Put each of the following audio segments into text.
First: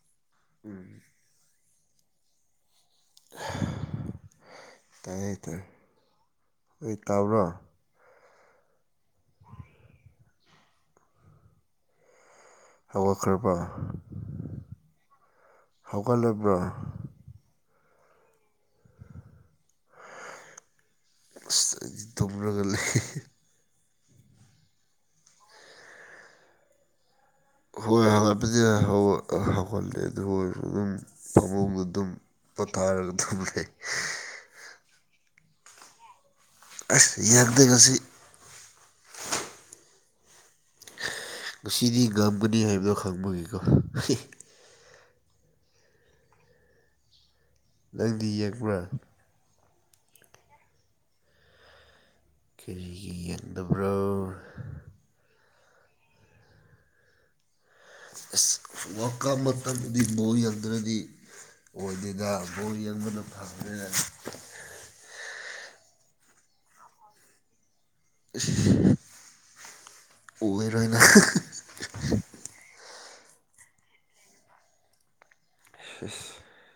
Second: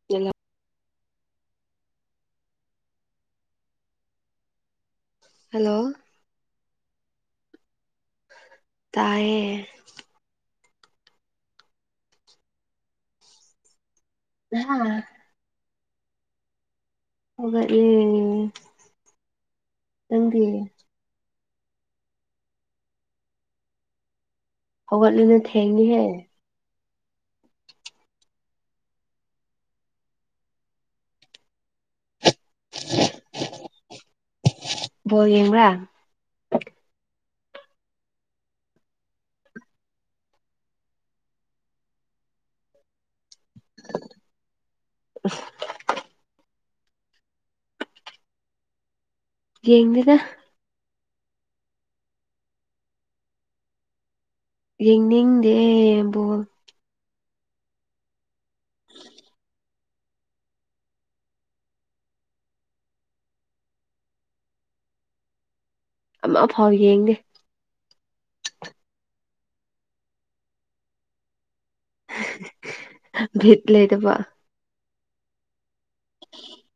[unintelligible] ꯎꯝ ꯇꯥꯏꯌꯦ ꯇꯥꯏ ꯍꯜꯂꯣ ꯑꯣꯏ ꯇꯥ꯭ꯕꯔꯣ ꯇꯥꯏꯌꯦ ꯍꯧꯒꯠꯈ꯭ꯔꯕ ꯅꯍꯥ ꯍꯧꯒꯠꯂꯕ꯭ꯔꯣ ꯍꯧꯒꯠꯂꯦ ꯅꯪꯗꯤ ꯑꯁ ꯑꯩꯗꯤ ꯇꯨꯝꯔꯒ ꯂꯩ ꯍꯤ ꯍꯤ ꯍꯧꯒꯠꯂꯤꯗꯣ ꯊꯦꯡꯉꯦꯍꯦ ꯍꯣꯏ ꯍꯧꯒꯠꯄꯗꯤ ꯍꯧ ꯍꯧꯒꯠꯂꯦ ꯑꯗꯨ ꯑꯣꯏꯔꯁꯨ ꯑꯗꯨꯝ ꯐꯃꯨꯡꯗ ꯗꯨꯝ ꯄꯣꯊꯥꯔꯒ ꯇꯨꯝ ꯂꯩ ꯕꯣꯜ ꯌꯦꯡꯕ꯭ꯔꯥ ꯑꯁ ꯌꯦꯡꯗꯦ ꯉꯁꯤ ꯉꯁꯤꯗꯤ ꯉꯝꯒꯅꯤ ꯍꯥꯏꯕꯗꯣ ꯈꯪꯕꯒꯤꯀꯣ ꯍꯦ [unintelligible] ꯅꯪꯗꯤ ꯌꯦꯡꯕ꯭ꯔꯥ ꯌꯦꯡꯗꯦꯗ ꯀꯔꯤꯒꯤ ꯌꯦꯡꯗꯕ꯭ꯔꯣ ꯌꯦꯡꯅꯤꯡꯗꯦ ꯕꯣꯜ ꯑꯁ ꯋꯥꯜ ꯀꯞ ꯃꯇꯝꯗꯤ ꯕꯣꯜ ꯌꯦꯡꯗ꯭ꯔꯗꯤ ꯑꯣꯏꯗꯦꯗ ꯕꯣꯜ ꯌꯦꯡꯕꯅ ꯐꯕꯅꯦ ꯑꯃ ꯐꯥꯎ ꯌꯦꯡꯗꯦ ꯑꯁ ꯑꯣꯏꯔꯣꯏ ꯅꯪ ꯍꯍ ꯍꯥ ꯕꯤꯠ ꯂꯩꯇꯕ ꯁꯤꯁ [inaudible]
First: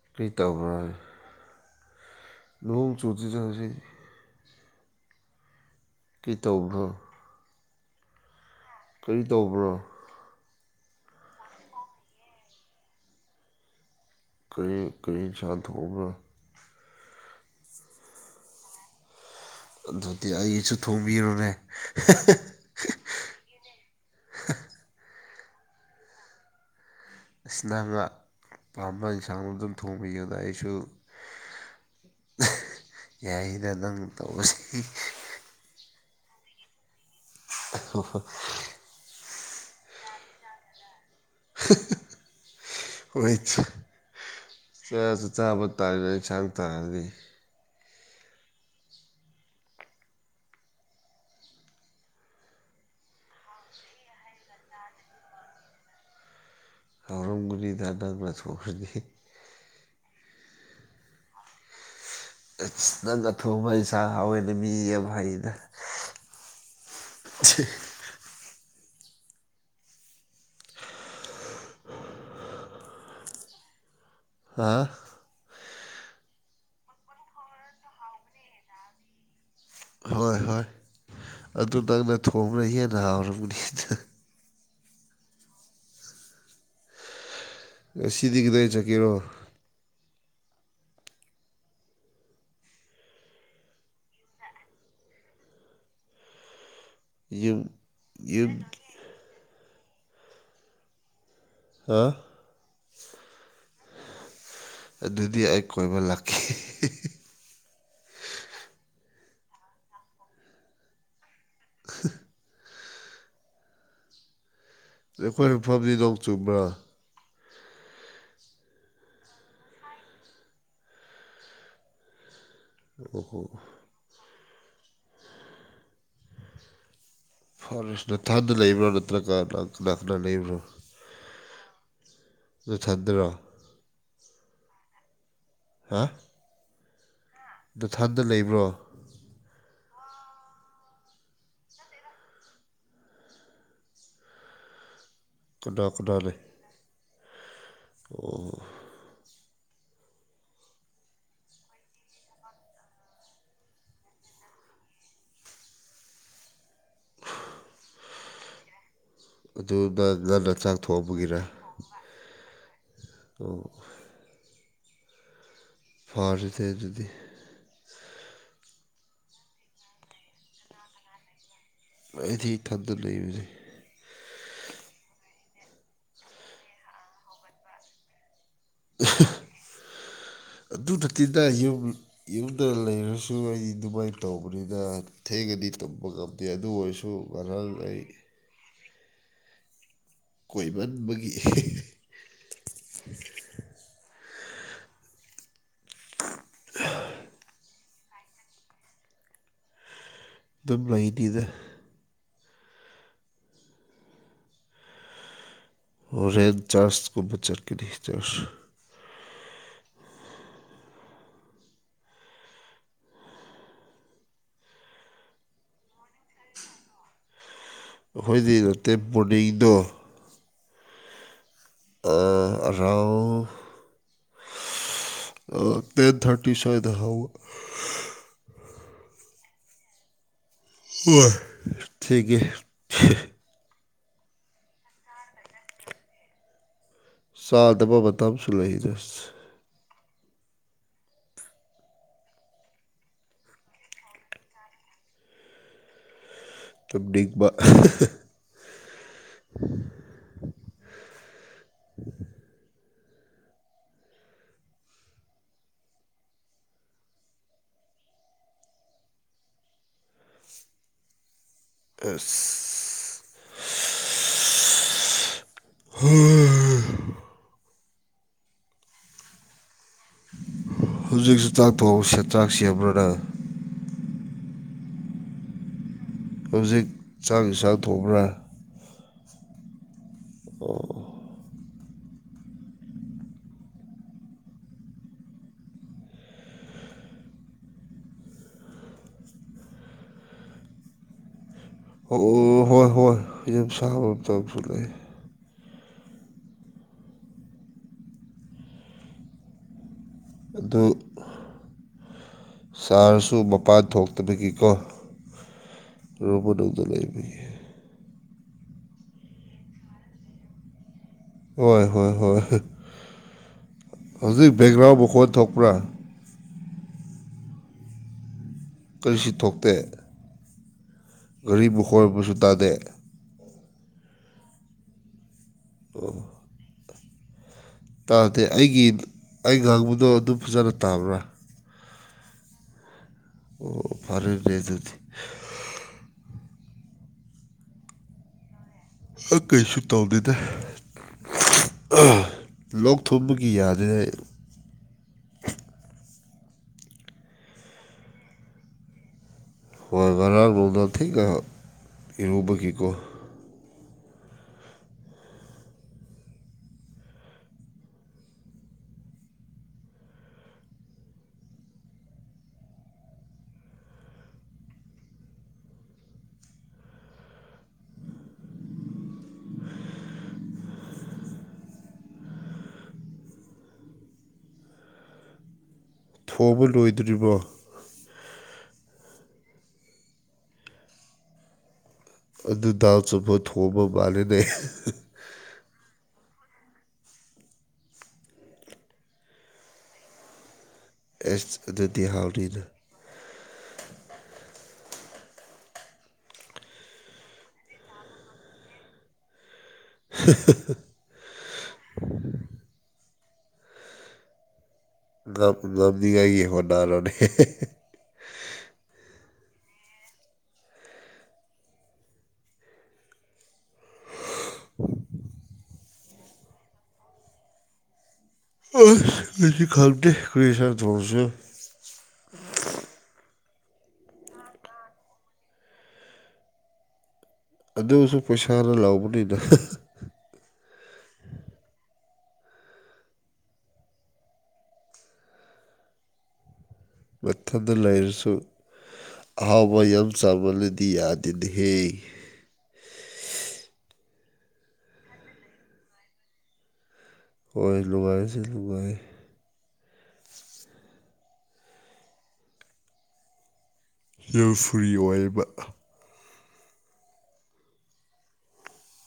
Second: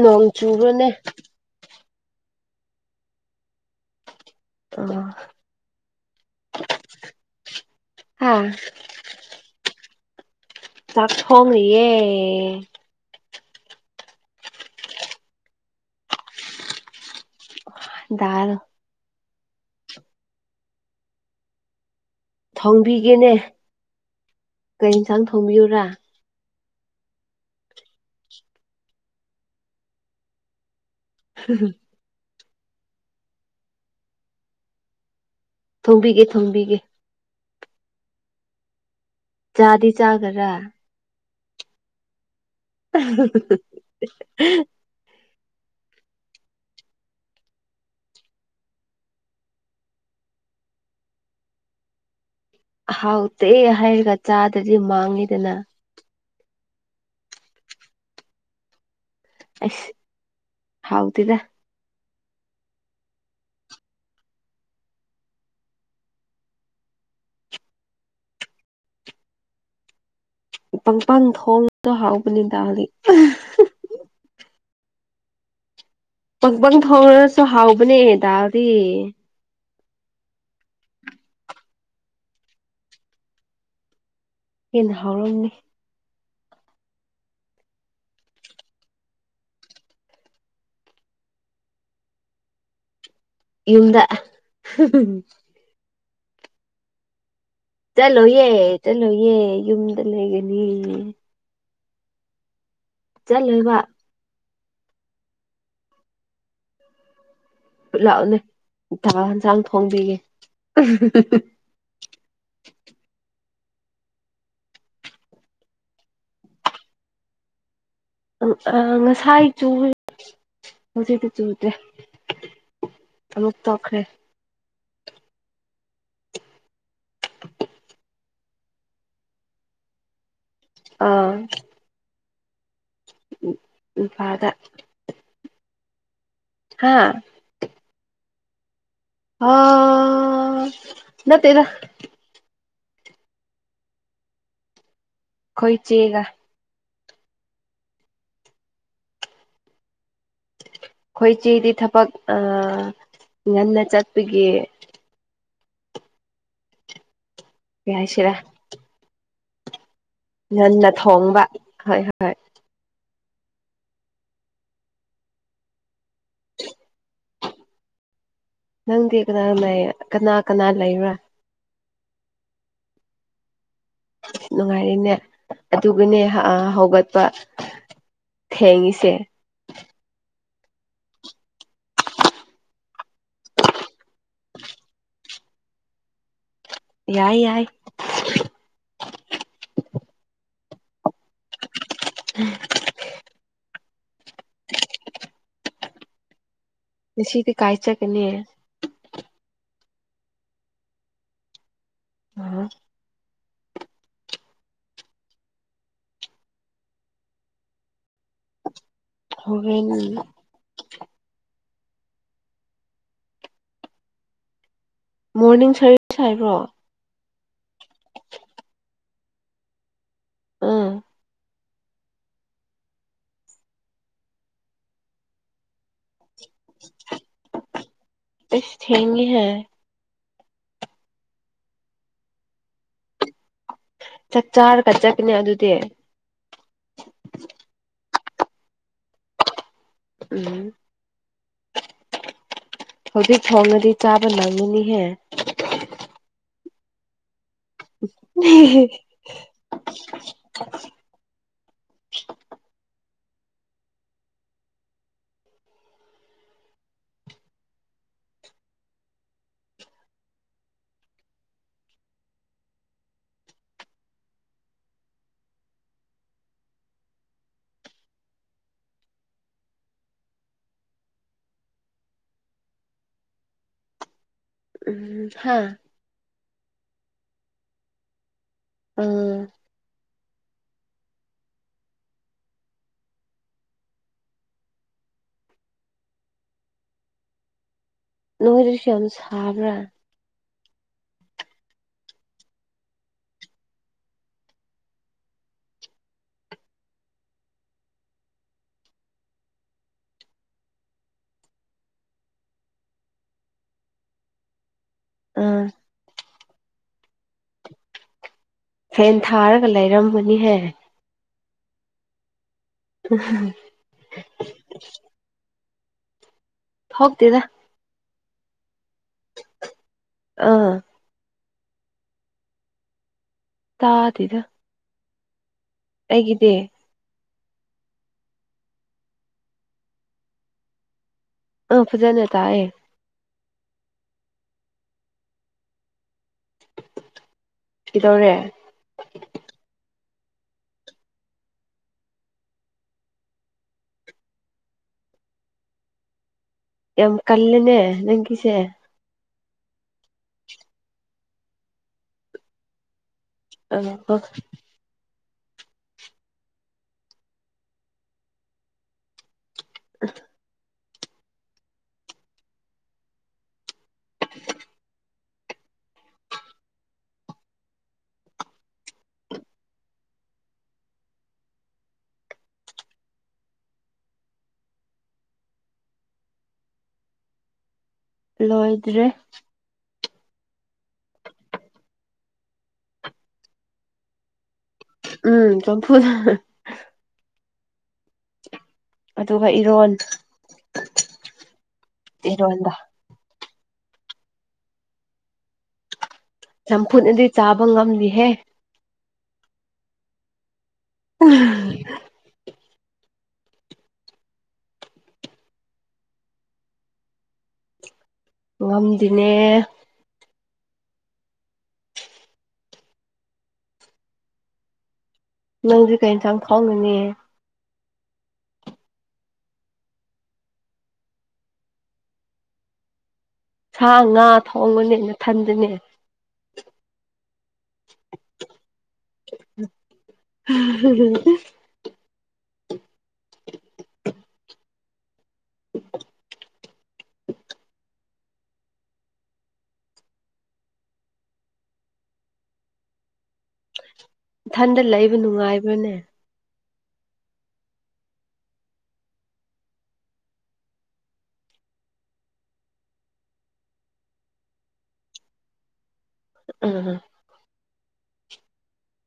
ꯅꯣꯡ ꯀꯔꯤ ꯆꯨꯕ꯭ꯔꯅꯦ ꯇꯧꯕ꯭ꯔꯣ ꯅꯣꯡ ꯆꯨꯨꯗꯦꯗ ꯍꯧꯖꯤꯛ ꯑꯥꯍ ꯀꯩ ꯇꯧꯕ꯭ꯔꯣ ꯍꯥ ꯀꯔꯤ ꯇꯧꯕ꯭ꯔꯣ ꯆꯥꯛ ꯊꯣꯡꯔꯤꯌꯦ ꯀꯔꯤ ꯀꯔꯤ ꯏꯟꯁꯥꯡ ꯊꯣꯡꯕ꯭ꯔꯣ ꯗꯥꯜ ꯑꯗꯨꯗꯤ ꯑꯩꯒꯤꯁꯨ ꯊꯣꯡꯕꯤꯔꯨꯅꯦ ꯍꯦꯍꯦ ꯊꯣꯡꯕꯤꯒꯦꯅꯦ ꯀꯩ ꯑꯦꯟꯁꯥꯡ ꯊꯣꯡꯕꯤꯌꯨꯔꯥ ꯏꯁ ꯅꯪꯔꯥ ꯄꯥꯝꯕ ꯏꯟꯁꯥꯡꯗꯨ ꯑꯗꯨꯝ ꯊꯣꯡꯕꯤꯌꯨꯗ ꯑꯩꯁꯨ ꯍꯨꯝ ꯍꯨꯝ ꯌꯥꯏꯌꯦꯗ ꯅꯪꯅ ꯇꯧꯕꯁꯤ ꯊꯣꯡꯕꯤꯒꯦ ꯊꯣꯡꯕꯤꯒꯦ [unintelligible] ꯆꯥꯗꯤ ꯆꯥꯒꯗ꯭ꯔ ꯍ ꯍ ꯑꯍ ꯍꯍ ꯍꯍ ꯆꯥꯁꯨ ꯆꯥꯕ ꯇꯥꯔꯦ ꯑꯦꯟꯁꯥꯡ ꯊꯣꯉꯗꯤ ꯍꯥꯎꯇꯦ ꯍꯥꯏꯔꯒ ꯆꯥꯗ꯭ꯔꯗꯤ ꯃꯥꯡꯉꯦꯗꯅ ꯍꯥꯎꯔꯝꯒꯅꯤꯗ ꯅꯪꯅ ꯊꯣꯡꯈꯔꯗꯤ ꯑꯁ ꯍꯥꯎꯇꯦꯗ ꯑꯁ ꯅꯪꯅ ꯊꯣꯡꯕ ꯑꯦꯟꯁꯥꯡ ꯍꯥꯎꯋꯦꯅ ꯃꯤ ꯌꯥꯝ ꯍꯥꯏꯌꯦꯗ [inaudible] ꯄꯪꯄꯥꯟ ꯊꯣꯡꯗ ꯍꯥꯎꯕꯅꯤ ꯍꯥ ꯄꯪꯄꯪ ꯊꯣꯡꯔꯁꯨ ꯍꯥꯎꯕꯅꯦ ꯗꯥꯎꯗꯤ ꯍꯣꯏ ꯍꯣꯏ ꯑꯗꯨ ꯅꯪꯅ ꯊꯣꯡꯕꯅ ꯍꯦꯟꯅ ꯍꯥꯎꯔꯝꯅꯤꯗ ꯍꯦꯟꯅ ꯍꯥꯎꯔꯝꯅꯤ ꯉꯁꯤꯗꯤ ꯀꯗꯥꯏ ꯆꯠꯀꯦꯔꯣ ꯌꯨꯝꯗ ꯌꯨꯝ ꯆꯠꯂꯣꯐꯌꯦ ꯌꯨꯝ ꯆꯠꯂꯣꯏꯌꯦ ꯌꯨꯝꯗ ꯂꯩꯒꯅꯤ ꯍꯥ ꯆꯠꯂꯣꯏꯕ ꯑꯗꯨꯗꯤ ꯑꯩ ꯀꯣꯏꯕ ꯂꯥꯛꯈꯤ ꯂꯥꯛꯑꯣꯅꯦ ꯇ ꯏꯟꯁꯥꯡ ꯊꯣꯡꯕꯤꯒꯦ [unintelligible] ꯑꯩꯈꯣꯏ ꯃꯐꯝꯗꯤ ꯅꯣꯡ ꯆꯨꯝꯕ꯭ꯔꯥ ꯉꯁꯥꯏ ꯆꯨ ꯍꯧꯖꯤꯛꯇꯤ ꯆꯨꯗ꯭ꯔꯦ ꯑꯗꯨꯝ ꯑꯣꯍꯣ ꯇꯣꯛꯈ꯭ꯔꯦ ꯐꯔꯦꯁ ꯅ ꯊꯟꯗ ꯂꯩꯕ꯭ꯔꯣ ꯅꯠꯇ꯭ꯔ ꯀꯥꯅ ꯀꯅꯥ ꯂꯩꯕ꯭ꯔꯣ ꯑꯥ ꯅꯊꯟꯗ꯭ꯔꯣ ꯏꯝꯐꯥꯜꯗ ꯍꯥꯥ ꯍꯥꯥ ꯅꯊꯟꯗ ꯂꯩꯕ꯭ꯔꯣ ꯑꯣ ꯅꯠꯇꯦꯗꯥ ꯑꯩꯈꯣꯏ ꯀꯅꯥ ꯀꯅꯥ ꯆꯦꯒ ꯂꯩ ꯑꯣ ꯑꯩꯈꯣꯏꯆꯦꯗꯤ ꯊꯕꯛ ꯉꯟꯅ ꯆꯠꯄꯒꯤ [inaudible] ꯌꯥꯁꯤꯔ ꯑꯗꯨꯅ ꯉꯟꯅ ꯆꯥꯛ ꯊꯣꯡꯕꯒꯤꯔ ꯊꯣꯡꯕ ꯍꯣꯏ ꯍꯣꯏ ꯐꯔꯦꯅꯦ ꯑꯗꯨꯗꯤ ꯅꯪꯗꯤ ꯀꯅꯥꯒ ꯂꯩ ꯀꯅꯥ ꯀꯅꯥ ꯂꯩꯕ꯭ꯔꯥ ꯑꯩꯗꯤ ꯏꯊꯟꯗ ꯂꯩꯕꯅꯦ ꯅꯨꯡꯉꯥꯏꯔꯤꯅꯦ ꯑꯗꯨꯒꯅꯦ ꯑꯥ ꯍꯧꯒꯠꯄ ꯊꯦꯡꯏꯁꯦ ꯑꯗꯨ ꯅꯠꯇꯦꯗ ꯌꯨꯝ ꯌꯨꯝꯗ ꯂꯩꯔꯁꯨ ꯑꯩ ꯑꯗꯨꯃꯥꯏꯅ ꯇꯧꯕꯅꯤꯅ ꯊꯦꯡꯒꯗꯤ ꯇꯨꯝꯕ ꯉꯝꯗꯦ ꯑꯗꯨ ꯑꯣꯏꯔꯁꯨ ꯁꯨ ꯌꯥꯏ ꯌꯥꯏ ꯚꯍꯜ ꯂꯩ ꯀꯣꯏꯕꯟꯕꯒꯤ [unintelligible] ꯑ ꯉꯁꯤꯗꯤ ꯀꯥꯏ ꯆꯠꯀꯅꯤ ꯗꯨꯝ ꯂꯩꯅꯤꯗ [unintelligible] ꯍꯣꯔꯦꯟ ꯆꯔ꯭ꯆꯒꯨꯝꯕ ꯆꯠꯀꯅꯤ ꯆꯔ꯭ꯆ ꯍꯣꯔꯦꯟꯒꯤ ꯃꯣꯔꯅꯤꯡ [unintelligible] ꯍꯥꯏꯕ꯭ꯔꯣ ꯑꯩꯈꯣꯏꯗꯤ ꯅꯠꯇꯦ ꯃꯣꯔꯅꯤꯡꯗꯣ ꯑꯥ ꯑꯥꯔꯥꯎꯟ ꯗꯦꯠ ꯊꯔꯇꯤ ꯁꯨꯋꯥꯏꯗ ꯍꯧ ꯑꯁ ꯊꯦꯡꯏ ꯍꯦ ꯍꯣꯏ ꯊꯦꯡꯑꯦ ꯆꯥꯛ ꯆꯥꯔꯒ ꯆꯠꯀꯥꯅꯦ ꯑꯗꯨꯗꯤ ꯆꯥꯗꯕ ꯃꯇꯝ ꯑꯃꯁꯨ ꯂꯩꯗ ꯎꯝ ꯍꯧꯖꯤꯛ ꯊꯣꯡꯅꯗꯤ ꯆꯥꯕ ꯅꯪꯒꯅꯤꯍꯦ ꯇꯨꯝꯅꯤꯡꯕ [unintelligible] [unintelligible] ꯍꯧꯖꯤꯛꯁꯨ ꯆꯥꯛ ꯊꯣꯡꯕ ꯏꯟꯁꯥꯡ ꯁꯦꯝꯕꯔꯥ ꯅꯪ ꯎꯝ ꯍꯥ ꯍꯧꯖꯤꯛ ꯆꯥꯛ ꯌꯦꯡꯁꯥꯡ ꯊꯣꯡꯄ꯭ꯔꯥ ꯎꯝ ꯑꯣ ꯅꯣꯏꯗꯁꯨ ꯌꯥꯝ ꯁꯥꯕ꯭ꯔꯥ ꯑꯣ ꯍꯣꯏ ꯍꯣꯏ ꯌꯥꯝ ꯁꯥꯕ ꯃꯥꯇꯝꯁꯨ ꯂꯩ ꯑꯗꯨ ꯁꯥꯔꯁꯨ ꯃꯄꯥꯟ ꯊꯣꯛꯇꯕꯒꯤꯀꯣ ꯑꯥ ꯔꯨꯝ ꯃꯅꯨꯡꯗꯥ ꯂꯩꯕꯒꯤ ꯐꯦꯟ ꯊꯥꯔꯒ ꯂꯩꯔꯝꯕꯅꯤꯍꯦ ꯍꯣꯏ ꯍꯣꯏ ꯍꯣꯏ [unintelligible] ꯍꯧꯖꯤꯛ ꯕꯦꯛꯒ꯭ꯔꯥꯎ ꯃꯈꯣꯟ ꯊꯣꯛꯄ꯭ꯔꯥ ꯊꯣꯛꯇꯦꯗꯥ ꯀꯔꯤꯁꯨ ꯊꯣꯛꯇꯦ ꯑꯥ ꯒꯥꯔꯤ ꯃꯈꯣꯟ ꯒꯨꯝꯕꯁꯨ ꯇꯥꯗꯦ ꯇꯥ ꯗꯦꯗ ꯑꯩꯒꯤꯗꯤ ꯇꯥꯗꯦ ꯑꯩꯒꯤ ꯑꯩ ꯉꯥꯡꯕꯗꯣ ꯑꯗꯨꯝ ꯐꯖꯅ ꯇꯥꯕ꯭ꯔꯥ ꯑꯥ ꯐꯖꯅ ꯇꯥꯌꯦ ꯑꯣ ꯐꯔꯦ ꯅꯦ ꯑꯗꯨꯗꯤ ꯀꯩꯗꯧꯔꯦ ꯀꯩꯁꯨ ꯇꯧꯗꯦꯗ ꯂꯣꯛ ꯊꯨꯝꯕꯒꯤ ꯌꯥꯗꯔꯦ ꯌꯥꯝ ꯀꯜꯂꯦꯅꯦ ꯅꯪꯒꯤꯁꯦ ꯍꯣꯏ ꯉꯔꯥꯡ ꯅꯣꯡꯗꯥꯡ ꯊꯦꯟꯅ ꯏꯔꯨꯕꯒꯤꯀꯣ [unintelligible] [unintelligible] [unintelligible] ꯊꯣꯕ ꯂꯣꯏꯗ꯭ꯔꯤꯕꯣ ꯂꯣꯏꯗ꯭ꯔꯤ ꯑꯗꯨ ꯗꯥꯎ ꯆꯨꯝꯄ ꯊꯣꯡꯕ ꯃꯥꯂꯦꯅꯦ ꯎꯝ ꯆꯝꯐꯨꯠ ꯑꯗꯨꯒ ꯏꯔꯣꯟ ꯑꯦꯁ ꯑꯗꯨꯗꯤ ꯍꯥꯎꯅꯤꯅ ꯏꯔꯣꯟꯕ ꯆꯝꯐꯨꯠꯅꯗꯤ ꯆꯥꯕ ꯉꯝꯅꯤꯍꯦ [unintelligible] [unintelligible] [unintelligible] ꯍꯣꯗꯔꯣꯅꯦ ꯉꯝꯗꯤꯅꯦ [unintelligible] ꯅꯪꯗꯤ ꯀꯩ ꯏꯟꯁꯥꯡ ꯊꯣꯡꯉꯅꯤ ꯑꯁ ꯑꯩꯗꯤ ꯈꯪꯗꯦ ꯀꯔꯤ ꯏꯟꯁꯥꯡ ꯊꯣꯡꯁꯤꯔꯥ ꯁꯥ ꯉꯥ ꯊꯣꯡꯕꯅꯦ ꯅꯊꯟꯗꯅꯦ ꯑꯗꯨꯁꯨ ꯄꯩꯁꯥꯅ ꯂꯥꯎꯕꯅꯤꯗ [unintelligible] [unintelligible] ꯃꯊꯟꯗ ꯂꯩꯔꯁꯨ ꯑꯍꯥꯎꯕ ꯌꯥꯝ ꯆꯥꯃꯜꯂꯗꯤ ꯌꯥꯗꯦꯅꯍꯦ ꯏꯊꯟꯗ ꯂꯩꯕ ꯅꯨꯡꯉꯥꯏꯕ꯭ꯔꯅꯦ ꯍꯣꯏ ꯅꯨꯡꯉꯥꯏꯁꯨ ꯅꯨꯡꯉꯥꯏ ꯌꯝ ꯐꯔꯤ ꯑꯣꯏꯕ ꯎꯝ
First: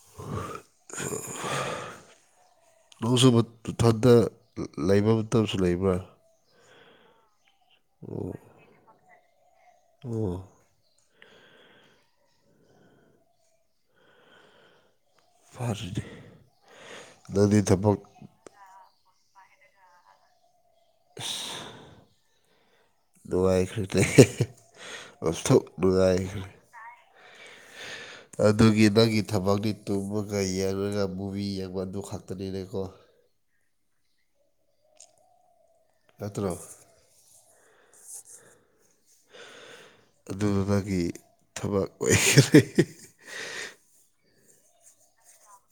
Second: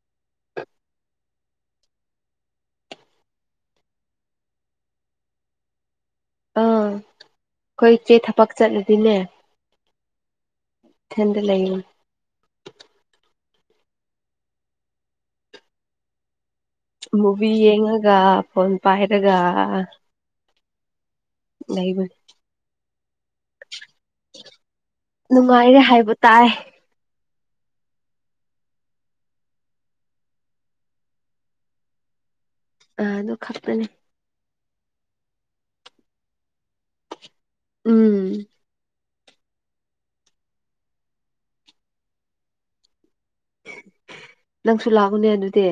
[unintelligible] ꯅꯪꯁꯨ ꯏꯊꯟꯗ ꯂꯩꯕ ꯃꯇꯝꯁꯨ ꯂꯩꯕ꯭ꯔꯥ ꯑꯥ ꯑꯩꯈꯣꯏ ꯏꯆꯦ ꯊꯕꯛ ꯆꯠꯂꯗꯤꯅꯦ ꯑꯣ ꯏꯊꯟꯗ ꯂꯩ ꯐꯔꯦ ꯃꯨꯚꯤ ꯌꯦꯡꯉꯒ ꯐꯣꯟ ꯄꯥꯏꯔꯒ ꯂꯩꯏꯕ ꯅꯨꯡꯉꯥꯏꯈ꯭ꯔꯦꯅꯦ ꯑꯣꯟꯊꯣꯛ ꯅꯨꯡꯉꯥꯏꯔꯦ ꯍꯥꯏꯕ ꯅꯨꯡꯉꯥꯏꯈ꯭ꯔꯦ ꯇꯥꯏ [unintelligible] ꯑꯗꯨꯒꯤ ꯅꯪꯒꯤ ꯊꯕꯛꯅꯤ ꯇꯨꯝꯃꯒ ꯌꯦꯡꯉꯒ ꯃꯨꯚꯤ ꯌꯦꯡꯕ ꯑꯗꯨ ꯈꯛꯇꯅꯤꯅꯦꯀꯣ ꯑ ꯑꯗꯨ ꯈꯛꯇꯅꯦ ꯆꯠꯇ꯭ꯔꯣ ꯎꯝ ꯑꯗꯨꯅ ꯃꯥꯒꯤ ꯊꯕꯛ ꯑꯣꯏꯈ꯭ꯔꯦ ꯅꯪꯁꯨ ꯂꯥꯛꯎꯅꯦ ꯑꯗꯨꯗꯤ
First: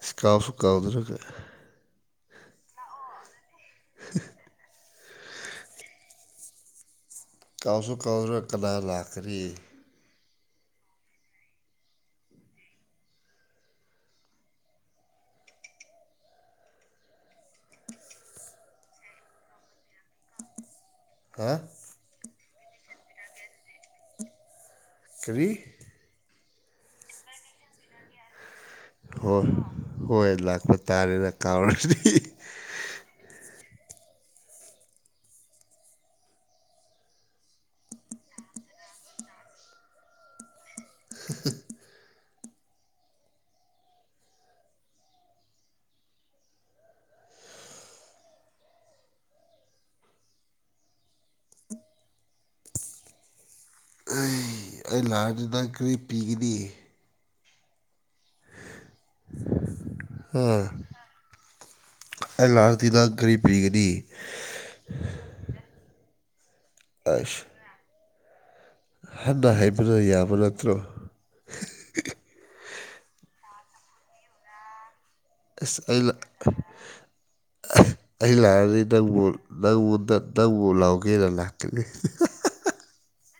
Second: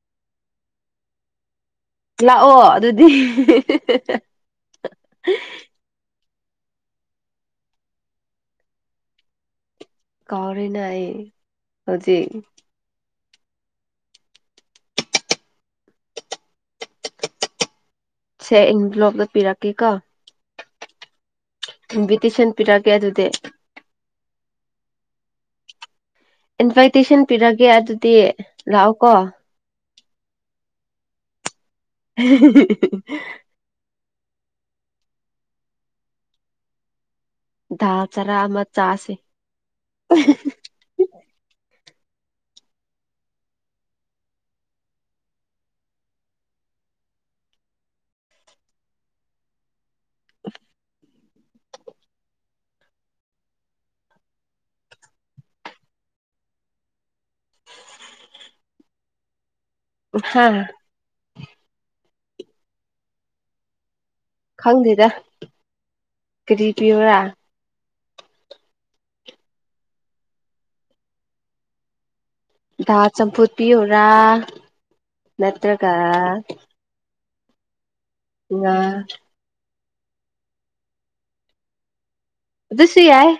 ꯑꯁ ꯀꯥꯎꯁꯨ ꯀꯥꯗꯨ꯭ꯔꯒ ꯂꯥꯛꯑꯣ ꯑꯗꯨꯗꯤ ꯀꯥꯎꯁꯨ ꯀꯥꯎꯗ꯭ꯔ ꯀꯅꯥ ꯂꯥꯛꯀꯅꯤ ꯀꯧꯔꯤꯅ ꯑꯩ ꯍꯧꯖꯤꯛ ꯁꯦ ꯑꯩ ꯂꯣꯇ ꯄꯤꯔꯛꯀꯦ ꯀꯣ ꯍꯥ ꯏꯟꯚꯤꯇꯦꯁꯟ ꯄꯤꯔꯛꯑꯒꯦ ꯑꯗꯨꯗꯤ ꯀꯔꯤ ꯏꯟꯚꯥꯏꯇꯦꯁꯟ ꯄꯤꯔꯒꯦ ꯑꯗꯨꯗꯤ ꯂꯥꯛꯑꯣ ꯀꯣ ꯍꯣꯏ ꯍꯣꯏ ꯂꯥꯛꯄ ꯇꯥꯔꯦꯗ ꯀꯥꯎꯔꯗꯤ [unintelligible] ꯗꯥꯥ ꯆꯔꯥ ꯑꯃ ꯆꯥꯁꯦ [unintelligible] ꯑꯩ ꯑꯩ ꯂꯥꯟꯁꯤꯗ ꯀꯔꯤ ꯄꯤꯒꯅꯤ ꯍꯥ ꯍ ꯑꯩ ꯂꯥꯛꯑꯇꯤꯗ ꯒꯥꯔꯤ ꯄꯤꯒꯅꯤ ꯈꯪꯗꯦꯗ ꯀꯔꯤ ꯄꯤꯕꯔꯥ ꯑꯁ ꯍꯟꯅ ꯍꯩꯕꯅ ꯌꯥꯕ ꯅꯠꯇ꯭ꯔꯣ ꯙꯥ ꯆꯝꯐꯨꯠ ꯄꯤꯣꯔꯥ ꯑꯁ ꯅꯠꯇ꯭ꯔꯒ ꯑꯩ ꯂꯥꯛ ꯑꯩ ꯉꯥ ꯂꯥꯛꯑꯗꯤ ꯅꯪꯕꯨ ꯅꯪ ꯅꯪꯕꯨ ꯂꯥꯎꯒꯦꯅ ꯂꯥꯛꯀꯅꯤ ꯑꯗꯨ ꯁꯤ ꯌꯥꯏ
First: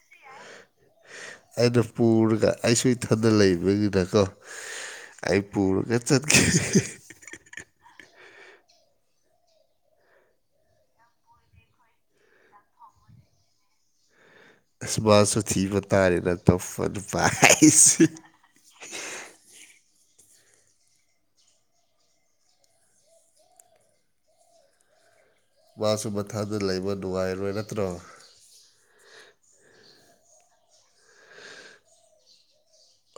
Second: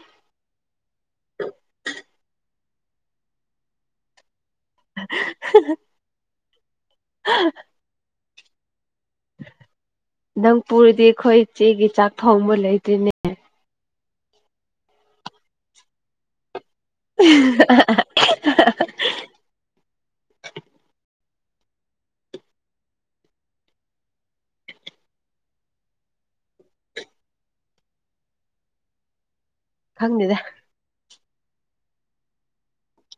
ꯑꯩꯅ ꯄꯨꯔꯒ ꯑꯩꯁꯨ ꯏꯊꯗ ꯂꯩꯕꯅꯤꯅꯀꯣ ꯑꯩ ꯄꯨꯔꯒ ꯆꯠ [unintelligible] ꯍꯥ ꯅꯪ ꯄꯨꯗꯤ ꯑꯩꯈꯣꯏ ꯏꯆꯦꯒꯤ ꯆꯥꯛ ꯊꯣꯡꯕ ꯂꯩꯇ꯭ꯔꯤꯅꯦ ꯑ ꯃꯥꯁꯨ ꯊꯤꯕ ꯇꯥꯔꯦꯅ ꯇꯣꯐꯅ ꯄꯥꯏꯁꯤ ꯃꯥꯁꯨ ꯃꯊꯥꯗ ꯂꯩꯕ ꯅꯨꯡꯉꯥꯏꯔꯣꯏ ꯅꯠꯇ꯭ꯔꯣ ꯍꯪꯅꯤꯗ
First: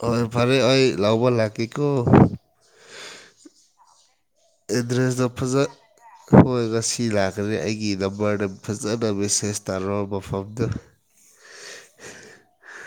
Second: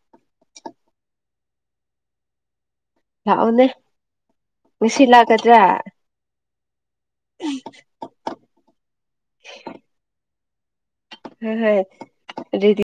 ꯍꯣꯏ ꯐꯔꯦ ꯑꯩ ꯂꯥꯎꯧꯕ ꯂꯥꯛꯀꯦꯀꯣ ꯂꯥꯛꯑꯣꯅꯦ ꯉꯁꯤ ꯑꯦꯗ꯭ꯔꯦꯁꯇꯣ ꯂꯥꯛꯀꯗ꯭ꯔꯥ ꯐꯖ ꯍꯣꯏ ꯉꯁꯤ ꯂꯥꯛꯀꯅꯤ ꯑꯩꯒꯤ ꯅꯝꯕꯔꯗ ꯐꯖꯅ ꯃꯦꯁꯦꯖ ꯇꯥꯔꯣ ꯃꯐꯝꯗꯨ ꯍ ꯍꯣꯏ ꯔꯔꯤꯗꯤ